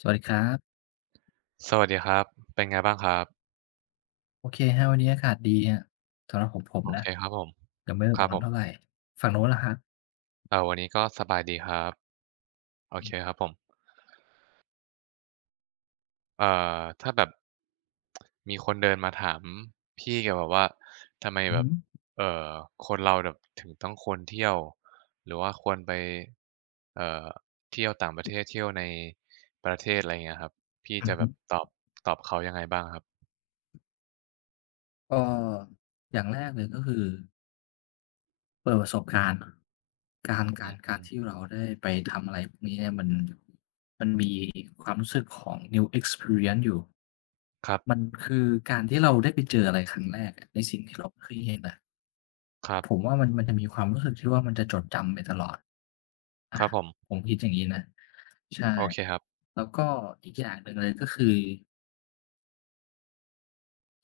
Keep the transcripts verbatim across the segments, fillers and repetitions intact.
สวัสดีครับสวัสดีครับเป็นไงบ้างครับโอเคคร้วันนี้อากาศดีคะสำหรับของผมโอนะเคครับผมยังไม่ครัร้บอผนมเท่าไรฝั่งโน้นล่ะครับเอ่อวันนี้ก็สบายดีครับโอเคครับผมเอ่อถ้าแบบมีคนเดินมาถามพี่เกี่ยวกับว่าทำไมอือแบฮึบเอ่อคนเราแบบถึงต้องควรเที่ยวหรือว่าควรไปเอ่อเที่ยวต่างประเทศเที่ยวในประเทศอะไรเงี้ยครับพี่อือจะแบฮึบตอบตอบเขายังไงบ้างครับก็อย่างแรกเลยก็คือเปิดประสบการณ์การอืการมการที่เราได้ไปทำอะไรพวกนี้เนี่ยมันมันมีความรู้สึกของ new experience อยู่ครับมันคือการที่เราได้ไปเจออะไรครั้งแรกอะในสิ่งที่เราไม่เคยเห็นอะครัผบมว่ามันมันจะมีความรู้สึกที่ว่ามันจะจดจำไปตลอด อาครับผผมมคิดอย่างงี้นะใช่โอเคครับแล้วก็อีกอย่างหนึ่งเลยก็คือ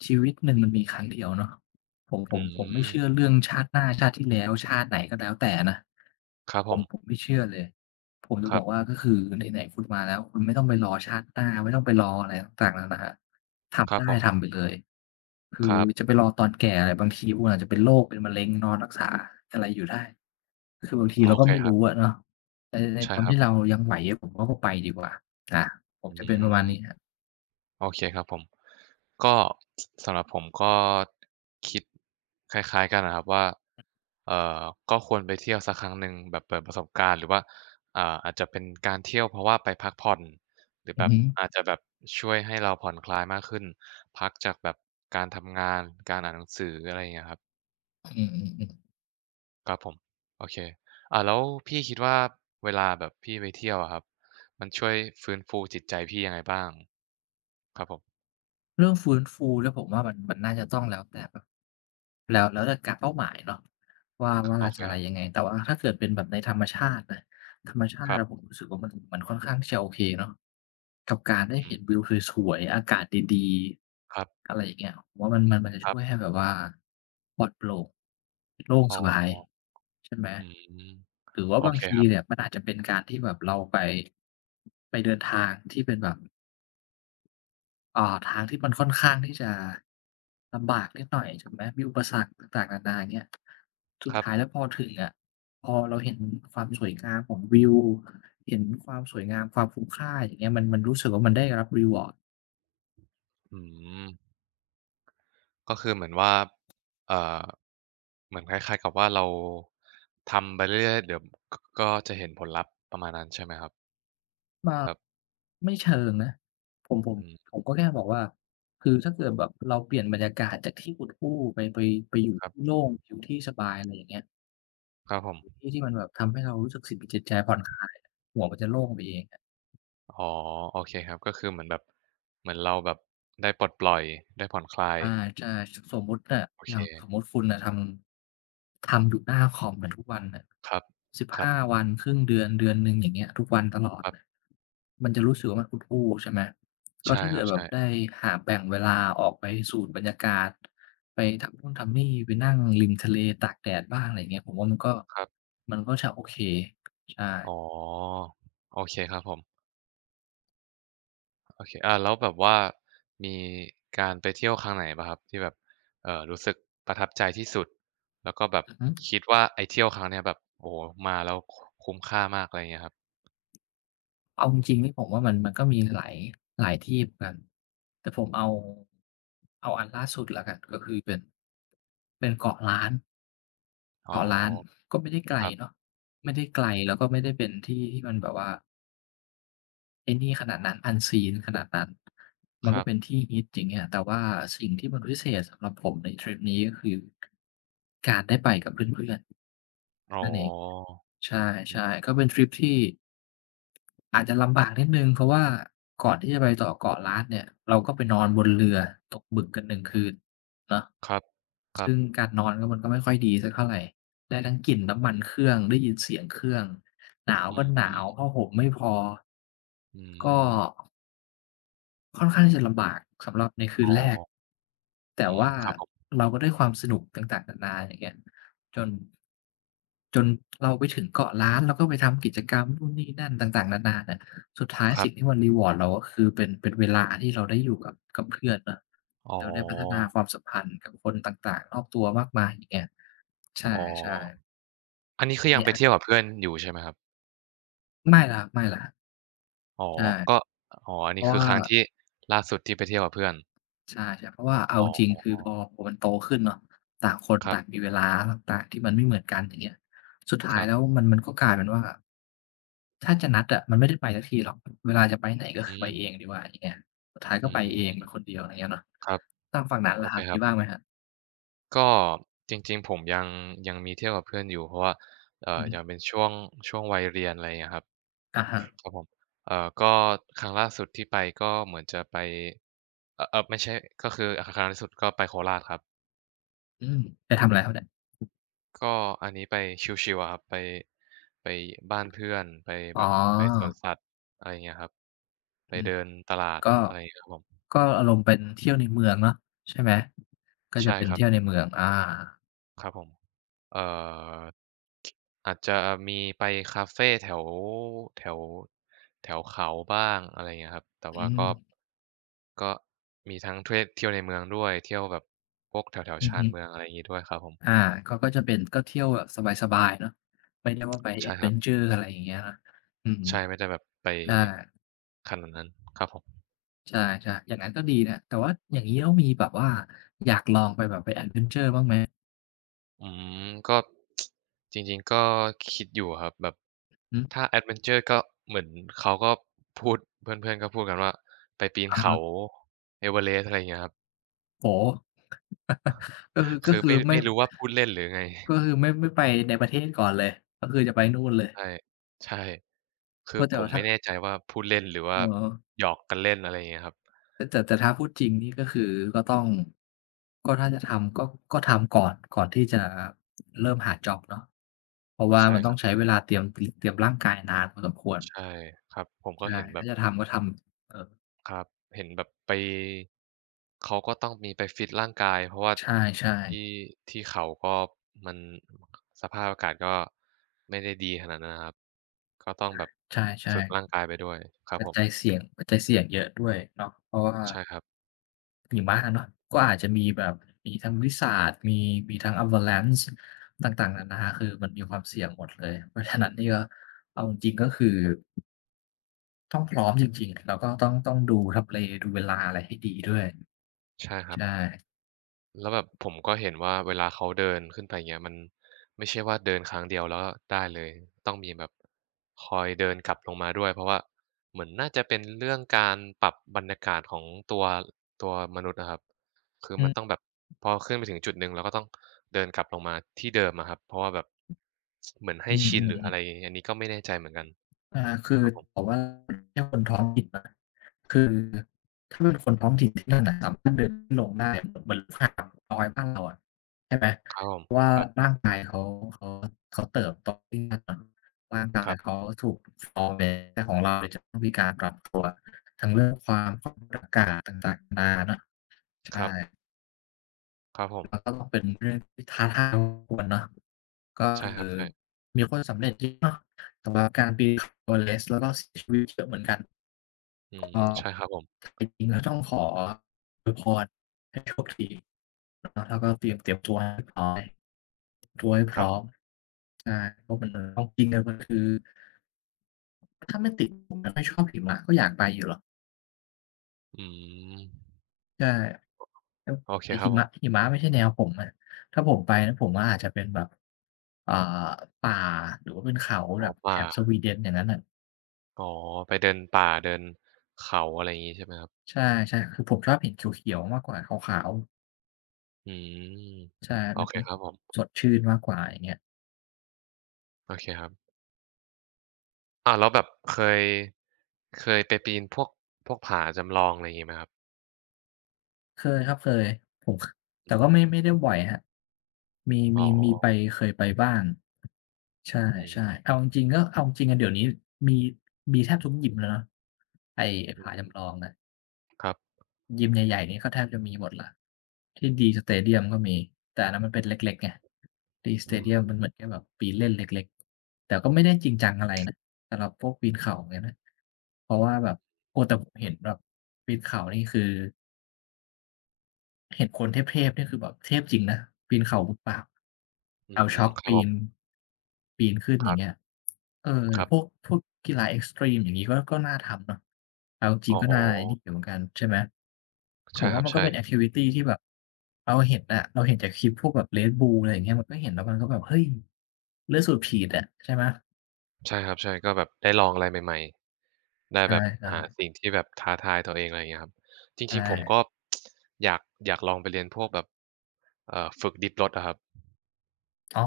ชีวิตหนึ่งมันมีครั้งเดียวเนาะผมผอืมผมไม่มเชื่อเรื่องชาติหน้าชาติที่แล้วชาติไหนก็แล้วแต่นะครับผผมมผมไม่เชื่อเลยผมจะคบรัอบกว่าก็คือไหนๆคุณมาแล้วคุณไม่ต้องไปรอชาติหน้าไม่ต้องไปรออะไรต่างๆนานาคทำรับได้ผทำมไปเลยคืคอรับ จะไปรอตอนแก่อะไรบางทีคุณอาจจะเป็นโรคเป็นมะเร็งนอนรักษาอะไรอยู่ได้คือบางทีโอเราก็เคไม่ครัรู้บอะเนาะในในใช่ตอนครัที่เราบยังไหวผมว่าก็ไปดีกว่าอาผมอืจะเป็นประมาณมนี้ครับโอเคครับผมก็สสำหรับผมก็คิดคล้ายๆกันนะครับว่าเอ่อก็ควรไปเที่ยวสักครั้งหนึ่งแบบเปิดประสบการณ์หรือว่าอ่าอาจจะเป็นการเที่ยวเพราะว่าไปพักผ่อนหรืออืแบอบฮึอาจจะแบบช่วยให้เราผ่อนคลายมากขึ้นพักจากแบบการทำงานการอ่านหนังสืออะไรอย่างเงี้ยครับ อือๆๆ ครับผมโอเคอ่าแล้วพี่คิดว่าเวลาแบบพี่ไปเที่ยวอะครับมันช่วยฟื้นฟูจิตใจพี่ยังไงบ้างครับผมเรื่องฟื้นฟูเนี่ยผมว่ามันมันน่าจะต้องแล้วแต่แบบแล้วแล้วแต่กะเป้าหมายเนาะว่าคว่าโอเคจะอะคไรรัยังบไงแต่ว่าถ้าเกิดเป็นแบบในธรรมชาตินะธรรมชาคติรับอะผมรู้สึกว่ามันมันค่อนข้างที่จะโอเคเนาะกับการได้เห็อืนวิมวสวยๆอากาศดีครัๆบอะไรอย่างเงี้ยผมว่ามันมันมันจะครัช่วยบให้แบบว่าปลอดโปร่งโล่งอ๋สอบายใช่ไหมอืมหรือว่าโอบางเคทีครัเนี่บยมันอาจจะเป็นการที่แบบเราไปไปเดินทางที่เป็นแบบ เอ่าทางที่มันค่อนข้างที่จะลำบากนิดหน่อยถูกไหมมีอุปสรรคต่างๆนานาอย่างเงี้ยสุคดรับท้ายแล้วพอถึงอะพอเราเห็นความสวยงามของวิวเห็นความสวยงามความคุ้มค่าอย่างเงี้ยมันมันรู้สึกว่ามันได้รับ reward อืมก็คือเหมือนว่าเอ่อเหมือนคล้ายๆกับว่าเราทำไปเรื่อยๆเดี๋ยวกก็จะเห็นผลลัพธ์ประมาณนั้นใช่ไหมครับมาแบบไม่เชิงนะผมผมอืมผมก็แค่บอกว่าคือถ้าเกิดแบบเราเปลี่ยนบรรยากาศจากที่อุดอู้ไปไปไปอยู่ครัที่บโล่งอยู่ที่สบายอะไรอย่างเงี้ยครับผม ที่ที่มันแบบทำให้เรารู้สึกจิตจิตใจผ่อนคลายหัวมันจะโล่งไปเอง อ๋อโอเคครับก็คือเหมือนแบบเหมือนเราแบบได้ปลดปล่อยได้ผ่อนคลายใช่ๆสมมุติน่ะโออเคย่างสมมุติคุณน่ะทำทำอยู่หน้าคอมน่ะทุกวันน่ะครับครับสิบห้าวันครึ่งเดือนเดือนหนึ่งอย่างเงี้ยทุกวันตลอดครัน่ะบมันจะรู้สึกว่ามันอุดอู้ใช่ไหม ก็ใช่ถ้าคเกิรัดบแบใช่บได้หาแบ่งเวลาออกไปสูดบรรยากาศไปทำนู่นทำนี่ไปนั่งริมทะเลตากแดดบ้างอะไรอย่างเงี้ยผมว่ามันก็ครับมันก็จะโอเคใช่อ๋อโอเคครับผมโอเคอ่าแล้วแบบว่ามีการไปเที่ยวครั้งไหนเปล่าครับที่แบบเอ่อรู้สึกประทับใจที่สุดแล้วก็แบบอือฮึ คิดว่าไอ้เที่ยวครั้งเนี้ยแบบโอ้โฮมาแล้วคคุ้มค่ามากอะไรอย่างเงี้ยครับเอาจริงๆนี่ผมว่ามันมันก็มีหลายหลายที่เหมือนกันแต่ผมเอาเอาอันล่าสุดแล้วกันก็คือเป็นเป็นเกาะล้านอ๋เกาะล้านอก็ไม่ได้ไกลครับเนาะไม่ได้ไกลแล้วก็ไม่ได้เป็นที่ที่มันแบบว่าไอ้นี่ขนาดนั้น unseen ขนาดนั้นมัคนก็รัเป็นบที่ฮิตอย่างเงี้ยแต่ว่าสิ่งที่มันพิเศษสำหรับผมในทริปนี้ก็คือการได้ไปกับเพื่อนอ๋ๆอนั่นเอง ใอืมช่ๆก็เป็นทริปที่อาจจะลำบากนิดหนึ่งเพราะว่าก่อนที่จะไปต่อเกาะล้านเนี่ยเราก็ไปนอนบนเรือตกหมึกกันหนึ่งคืนเนาะครับครับซึ่งการนอนก็มันก็ไม่ค่อยดีสักเท่าไรได้ทั้งกลิ่นน้ำมันเครื่องได้ยินเสียงเครื่องหนาวอืก็หนาวมผ้าห่มไม่พออืก็มค่อนข้างที่จะลำบากสำหรับในคืนอ๋อ แรกแต่อืมว่าครับผมเราก็ได้ความสนุกต่างๆนานาอย่างเงี้ยจน จนเราไปถึงเกาะล้านเราก็ไปทำกิจกรรมนู่นนี่นั่นต่างๆนานาเนี่ยสุดท้ายครัสิ่งที่บมันรีวอร์ดเราก็คือเป็นเป็นเวลาที่เราได้อยู่กับกับเพื่อนเนาะอ๋อเราได้พัฒนาความสัมพันธ์กับคนต่างๆรอบตัวมากมายอย่างเงี้ยใอ๋อช่ๆอันนี้คืออันยังนี้ไปเที่อายวกับเพื่อนอยู่ใช่ไหมครับไม่แล้วครับไม่แล้วครับอ๋อก็ใช่อ๋ออันเพนี้ราะคือว่า ครั้งที่ล่าสุดที่ไปเที่ยวกับเพื่อนใช่ๆเพราะว่าเอาอ๋จริงอคือพอพอมันโตขึ้นเนาะต่างคนครัต่างมีบเวลาต่างๆที่มันไม่เหมือนกันอย่างเงี้ยสุดคท้ายรับแล้วมันมันก็กลายเป็นว่าถ้าจะนัดอะมันไม่ได้ไปสักทีหรอกเวลาจะไปไหนก็อืคือไปเอมงดีกว่าอย่างเงี้ยสุดท้ายก็อืไปมเองเป็นคนเดียวอะไรเงี้ยเนาะครับทางฝั่งนั้นโอล่ะคเครับคมีรับบ้างไหมครับก็จริงๆผมยังยังมีเที่ยวกับเพื่อนอยู่เพราะว่าเอ่อืออฮึยังเป็นช่วงช่วงวัยเรียนอะไรเงี้ยครับอะฮะครับผมเอ่อก็ครั้งล่าสุดที่ไปก็เหมือนจะไปเอ่อๆไม่ใช่ก็คือคครั้งล่าสุดก็ไปโคราชครับ อืมไปทำอะไรครับเนี่ยก็อันนี้ไปชิลๆอะครับไปไปบ้านเพื่อนไปอ๋แบบไปสวอนสัตว์อะไรเงี้ยครับไปอืมเดินตลาดก็อะไรเงี้ยครับผมก็อารมณ์เป็นเที่ยวในเมืองเนาะใช่ไหมก็จะใช่เป็นครับเที่ยวในเมืองอาครับผมเอ่ออาจจะมีไปคาเฟแถวแถวแถวเขาบ้างอะไรเงี้ยครับแต่อืว่ามก็ก็มีทั้งเทยวเที่ยวในเมืองด้วยเที่ยวแบบพวกแถวแถวอือชาฮึ นเมืองอะไรอย่างงี้ด้วยครับผมอาเขาก็จะเป็นก็เที่ยวแบบสบายๆเนาะไม่ได้ว่าไปแอใช่ดคเวรับนเชอร์อะไรอย่างเงี้ยนะอืมใช่ไม่ได้แบบไปใช่ขนาดนั้นครับผม ใช่ๆอย่างงั้นก็ดีนะแต่ว่าอย่างงี้ต้องมีแบบว่าอย่างอืมก็ จริงๆก็คิดอยู่ครับแบบหือถ้าแอดเวนเจอร์ก็เหมือนเขาก็พูดเพื่อนๆก็พูดกันว่าไปปีนอะเขาฮะเอเวอเรสต์อะไรอย่างเงี้ยครับโอ้โฮ ก็คือก็คือคือไม่ไม่ไม่รู้ว่าพูดเล่นหรือไงก็คือไม่ไม่ไปในประเทศก่อนเลยก็คือจะไปนู่นเลยใช่ใช่คือว่าแต่ผมว่าไม่ถ้าแน่ใจว่าพูดเล่นหรือว่าอ๋อหยอกกันเล่นอะไรอย่างเงี้ยครับแต่แต่แต่ถ้าพูดจริงนี่ก็คือก็ต้องก็ถ้าจะทำก็ก็ทำก่อนก่อนที่จะเริ่มหาจ็อบเนาะเพราะว่าใช่มันคต้อรังบใช้เวลาเตรียมเตรียมร่างกายนานพอสมควร ใช่ครับผมก็ใช่เห็นแบถ้าบ จะทำก็ทำเอ่อครับเห็นแบบไปเขาก็ต้องมีไปฟิตร่างกายเพราะว่าใช่ๆที่ที่เขาก็มันสภาพอากาศก็ไม่ได้ดีขนาดนั้นนะครับก็ต้องแบบใช่ฝึกร่างๆกายไปด้วยครับปัจผจัยมเสี่ยงปัจจัยเสี่ยงเยอะด้วยเนาะเพราะว่าใช่ครับหิมะอะเนาะก็อาจจะมีแบบมีทั้ง บลิซซาร์ด มีมีทั้ง อาวาแลนช์ ต่างๆนานาคือมันมีความเสี่ยงหมดเลยเพราะฉะนั้นนี่ก็เอาจริงๆก็คือต้องพร้อมจริงๆแล้วก็ต้องต้องดูทำเลดูเวลาอะไรให้ดีด้วยใช่ครับ ใช่แล้วแบบผมก็เห็นว่าเวลาเขาเดินขึ้นไปเงี้ยมันไม่ใช่ว่าเดินครั้งเดียวแล้วก็ได้เลยต้องมีแบบคอยเดินกลับลงมาด้วยเพราะว่าเหมือนน่าจะเป็นเรื่องการปรับบรรยากาศของตัวตัวมนุษย์อะครับคืออืมันอต้องแบบพอขึ้นไปถึงจุดหนึ่งเราก็ต้องเดินกลับลงมาที่เดิมอะครับเพราะว่าแบบเหมือนอืให้ชินหรือออะไรๆ อันนี้ก็ไม่แน่ใจเหมือนกันอาคือครับผบมอกว่าแค่คนท้องถิ่นนะคือถ้าเป็นคนท้องถิ่นที่นั่นน่ะสามารถเดินขึ้นลงได้เหมือนห่างน้อยบ้านเราอะใช่ไหมครับผมเพราะว่าครับร่างกายเขาเขาเขาเติบโตที่นั่นน่ะร่างกาคยรัเขาบถูกฟอร์แมตแต่ของเราเนี่ยจะต้องมีการปรับตัวทั้งเรื่องความความกดอากาศต่างๆนานาเนาะคใช่รับครับผมแล้วก็ต้องเป็นเรื่องที่ท้าทายพอสมควรเนาะก็ใช่คืคอรับใช่มีคนสำเร็จเยอะเนาะสำหรับการปีนเขา อี วี อี แล้วก็เสียชีวิตเยอะเหมือนกัน อืมใช่ครับผมก็จริงๆแล้วต้องขออวยพรให้โชคดีเนาะแล้วก็เตรียมเตรียมตัวให้พร้อยตัวให้พครัร้อมบใช่เพราะมันมันต้องจริงๆอะมันคือถ้าไม่ติดผมไม่ค่อยชอบหิมะก็อยากไปอยู่หรอกอืม ใช่แล้วโอเคแต่ครัหิบผมะมหิมะไม่ใช่แนวผมอะถ้าผมไปนะผมว่าอาจจะเป็นแบบอ่าป่าหรือว่าเป็นเขาอ๋แบอบแถป่าบสวีเดนอย่างนั้นน่ะอ๋อไปเดินป่าเดินเขาอะไรอย่างงี้ใช่ไหมครับใช่ๆคือผมชอบเห็นเขียวๆมากกว่าขาวอืมๆใช่โอมันเคจะครับผมสดชื่นมากกว่าอย่างเงี้ย โอเคครับอ้าวแล้วแบบเคยเคยไปปีนพวกพวกผาจำลองอะไรอย่างงี้ไหมครับเคยครับเคยผมคอืแต่ก็อไม่ไม่ได้บ่อยครับมีอ๋มีมีอไปเคยไปบ้างใชอื่มๆเอาจริงๆก็เอาจริงๆอะเดี๋ยวนี้มีมีแทบทุกยิมแล้วเนาะไอ้ไอ้ผาจำลองอะๆครับยิมใหญ่ๆนี่ก็แทบจะมีหมดแล้วที่ D Stadium ก็มีแต่อันนั้นมันเป็นเล็กๆไง D อื Stadium มมันเหมือนแค่แบบปีนเล่นเล็กๆแต่ก็ไม่ได้จริงจังอะไรนะสำหรับพวกปีนเขาอย่างเงี้ยนะเพราะว่าแบบโอ้แต่ผมเห็นแบบปีนเขานี่คือ เห็นคนเทพๆนี่คือแบบเทพจริงนะปีนเขามือเปล่าอืเอาช็มอกครับปีผนมปีนขึ้นคอย่ารังเงี้ยบเออหครือรับพวกพวกกีฬาเอ็กซ์ตรีมอย่างงี้ก็ก็น่าทำเนาะเอาจริอ๋งอก็น่าไอ้นี่อยู่เหมือนกันใช่ไหมผใช่มคว่ารับมันก็ใช่ เป็นแอกทิวิตีที่แบบเราเห็นอะเราเห็นจากคลิปพวกแบบ เรดบูล อะไรอย่างเงี้ยมันก็เห็นแล้วมันก็แบบเฮ้ยเลือดสูบฉีดอะใช่ไหมใช่ครับใช่ก็แบบได้ลองอะไรใหม่ๆได้ใชแบบ่หาๆสิ่งที่แบบท้าทายตัวเองอะไรเงี้ยครับจใช่ริงๆผมก็อยากอยากลองไปเรียนพวกแบบเอ่อฝึกดิปรถอะครับอ๋อ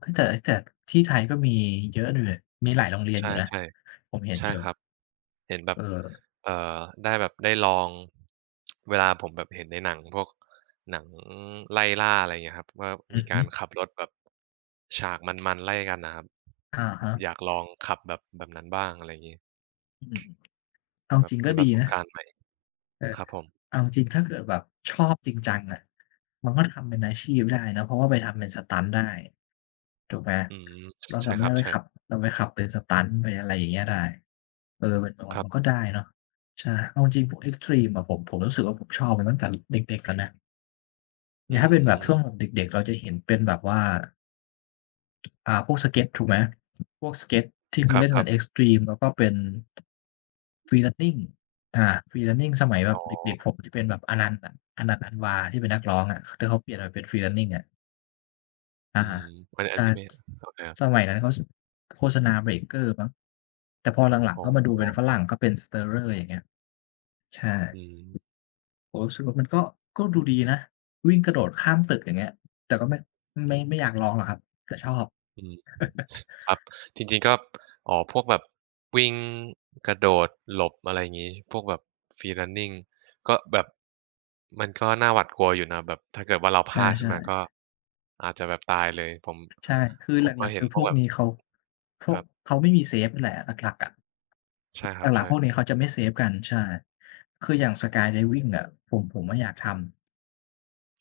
เฮ้ยแต่แต่ที่ไทยก็มีเยอะอยู่มีหลายโรงเรียนอใช่ยู่นะผมเห็ๆนใช่อยู่ครับเห็นแบเอบอเอ่อได้แบบได้ลองเวลาผมแบบเห็นในหนังพวกหนังไล่ล่าอะไรเงี้ยครับว่าอืมีอฮึ การขับรถแบบฉากมันๆไล่กันน่ะครับอะแบฮะบอยากลองขับแบบแบบนั้นบ้างอะไรงี้อืมเอาแบจบริงก็เป็นปดีระสบนะการณ์ใหม่เออครับผม เอาจริงถ้าเกิดแบบชอบจริงจังอะมันก็ทำเป็นอาชีพได้เนาะเพราะว่าไปทำเป็น stunt ได้ถูกไหมอืมเราใช่สาคมารัรบถไปใช่ขับเราไปขับเป็น stunt ไปอะไรอย่างเงี้ยได้เออมันมัคนรัมันบก็ได้เนาะใช่เอาจริงพวกเอ็กซ์ตรีมอะผมผมรู้สึกว่าผมชอบมาตั้งแต่เด็กๆแล้วนะออืย่างถ้าเป็นแบบช่วงแบบมเด็กๆเราจะเห็นเป็นแบบว่า อ่าพวกสเก็ตถูกไหมพวกสเก็ตที่เขาเล่นคกัรันบเอ็กซ์ตรีมแล้วก็เป็น free running อา ฟรี รันนิ่ง สมัยแบๆบอ๋อเด็กๆผมจะเป็นแบบอนันต์ออนันต์อันวาที่เป็นนักร้องอะที่เขาเปลี่ยนมาเป็น free running อะอาอืมอันอันใช่นี้ไม่โอเคครัสบมัยนั้นเขาสโฆษณา เบรกเกอร์ มั้งแต่พอหลังอ๋ๆอก็มาดูเป็นฝรั่งก็เป็น สแตเรอร์ อย่างเงี้ยใช่อืมผมรู้สึกว่ามันก็ก็ดูดีนะวิ่งกระโดดข้ามตึกอย่างเงี้ยแต่ก็ไม่ไม่ไม่อยากลองหรอกครับแต่ชอบอืมครับจริงๆก็อ๋อพวกแบบวิ่งกระโดดหลบอะไรอย่างงี้พวกแบบ free running ก็แบบมันก็น่าหวาดกลัวอยู่นะแบบถ้าเกิดว่าเราพลาดขึ้นใช่มาก็ๆ อาจจะแบบตายเลยผมใช่คือผหมก็ลักๆเห็คืนอพพวกวกแบบนี้เขาพวคกรับเขาไม่มีเซฟแหละหลักๆอะใช่ครับหลักใช่ๆพวกนี้เขาจะไม่เซฟกันใช่คืออย่าง Skydiving อะผมผมอะอยากทำ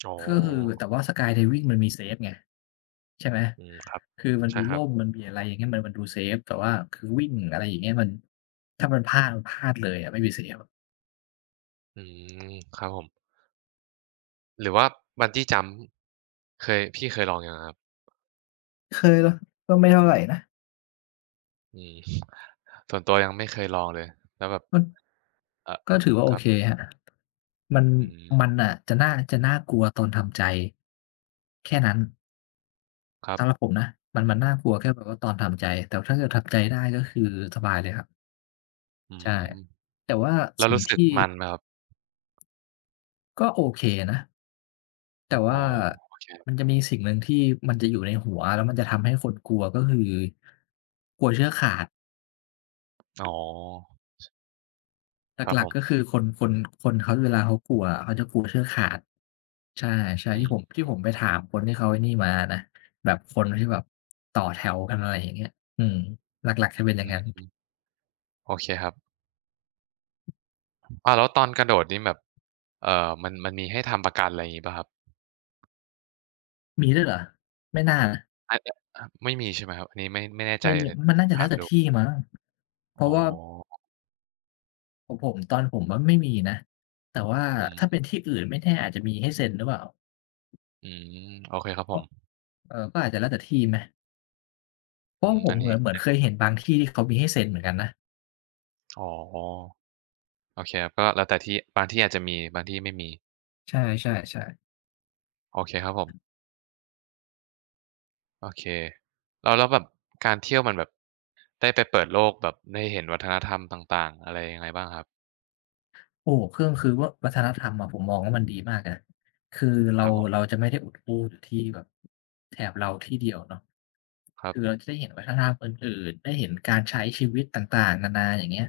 อ๋อก็คือแต่ว่า Skydiving มันมีเซฟไงใช่ไหมอืมครับคือมันใช่มีครัร่บมมันมีอะไรอย่างเงี้ยมันมันดูเซฟแต่ว่าคือวิ่งอะไรอย่างเงี้ยมันถ้ามันพลาดมันพลาดเลยอะไม่มีเซฟอืมครับผม หรือว่า Bungee Jump เคยพี่เคยลองยังอะครับเคยนะก็ไม่เท่าไรนะอืม ส่วนตัวยังไม่เคยลองเลยแล้วแบบมัน เอ่อก็ถือว่าโอครับเคครับมันอืมมันน่ะจะน่าจะน่ากลัวตอนทำใจแค่นั้นครัสำหรับบผมนะมันมันน่ากลัวแค่แบบว่าตอนทำใจแต่ถ้าเกิดทำใจได้ก็คือสบายเลยครับอืใช่มแต่ว่าแล้วสิ่งรู้สึกที่มันไหมครับก็โอเคนะแต่อ๋ว่าอโอเคมันจะมีสิ่งหนึ่งที่มันจะอยู่ในหัว แล้วมันจะทำให้คนกลัวก็คือกลัวเชือกขาด อ๋อหครับลัผกๆก็มคือคนคนคนเขาเวลาเขากลัวอะเขาจะกลัวเชือกขาดใช่อืๆที่ผมมที่ผมไปถามคนที่เขาไอ้นี่มานะแบบคนที่แบบต่อแถวกันอะไรอย่างเงี้ยอืมหลักๆจะเป็นอย่าอืงงั้นมโอเคครับอ้าวแล้วตอนกระโดดนี่แบบเอ่อมันมันมีให้ทำประกันอะไรอย่างงี้เปล่าครับมีด้วยเหรอไม่น่านะอาอไม่มีใช่ไหมครับอันนี้ไม่ไม่แน่ใจไม่มีเลยมันน่าจะแล้ถาวมแต่ดูที่มั้งเพราะอ๋ว่าอของผมตอนผมอะไม่มีนะแต่ว่าอืมถ้าเป็นที่อื่นไม่แน่อาจจะมีให้เซ็นหรือเปล่าอืมโอเคครับผก็มเอ่อก็อาจจะแล้วแต่ที่ไหมเพอืราะว่ามผอัมนเหนี้มือนเหมือนเคยเห็นบางที่ที่เขามีให้เซ็นเหมือนกันนะอ๋อ โอเคครับก็แล้วแต่ที่บางที่อาจจะมีบางที่ไม่มีใช่ๆๆ โอเคครับผมโอเคแล้วแล้วแบบการเที่ยวมันแบบได้ไปเปิดโลกแบบได้เห็นวัฒนธรรมต่างๆอะไรยังไงบ้างครับโอ้เครื่องคือว่าวัฒนธรรมอะผมมองว่ามันดีมากนะคือคเรารับผเรามจะไม่ได้อุดอู้อยู่ที่แบบแถบเราที่เดียวเนาะครับคือเราจะได้เห็นวัฒนธรรมอื่นๆได้เห็นการใช้ชีวิตต่างๆนานาอย่างเงี้ย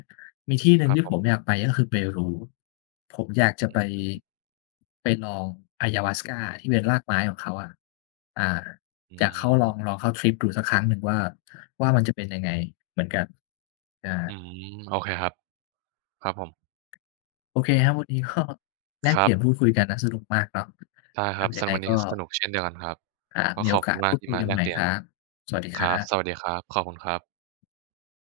มีที่หนึ่คงรับที่ผผมมอยากไปก็คือเปรูผมอยากจะไปไปลอง Ayahuasca ที่เป็นรากไม้ของเขาอะอ่าอือยากเข้าลองลมองเข้าทริปดูสักครั้งหนึ่งว่าว่ามันจะเป็นยังไงเหมือนกันอา อืมโอเคครับครับผมโอเคครับวันนี้ก็แลคกเปรัลี่บยนพูดคุยกันนะสนุกมากเนาะได้คครัรับบยัสำงหรัไงบวันก็นี้ก็สนุกเช่นเดียวกันครับอ่าก็มีขโออบคุกาสณมาพูกดที่คุยมากันแลใหกม่เปลี่คยนรับ สวัสดีคครัรับสวัสบดีครับขอบคุณครับ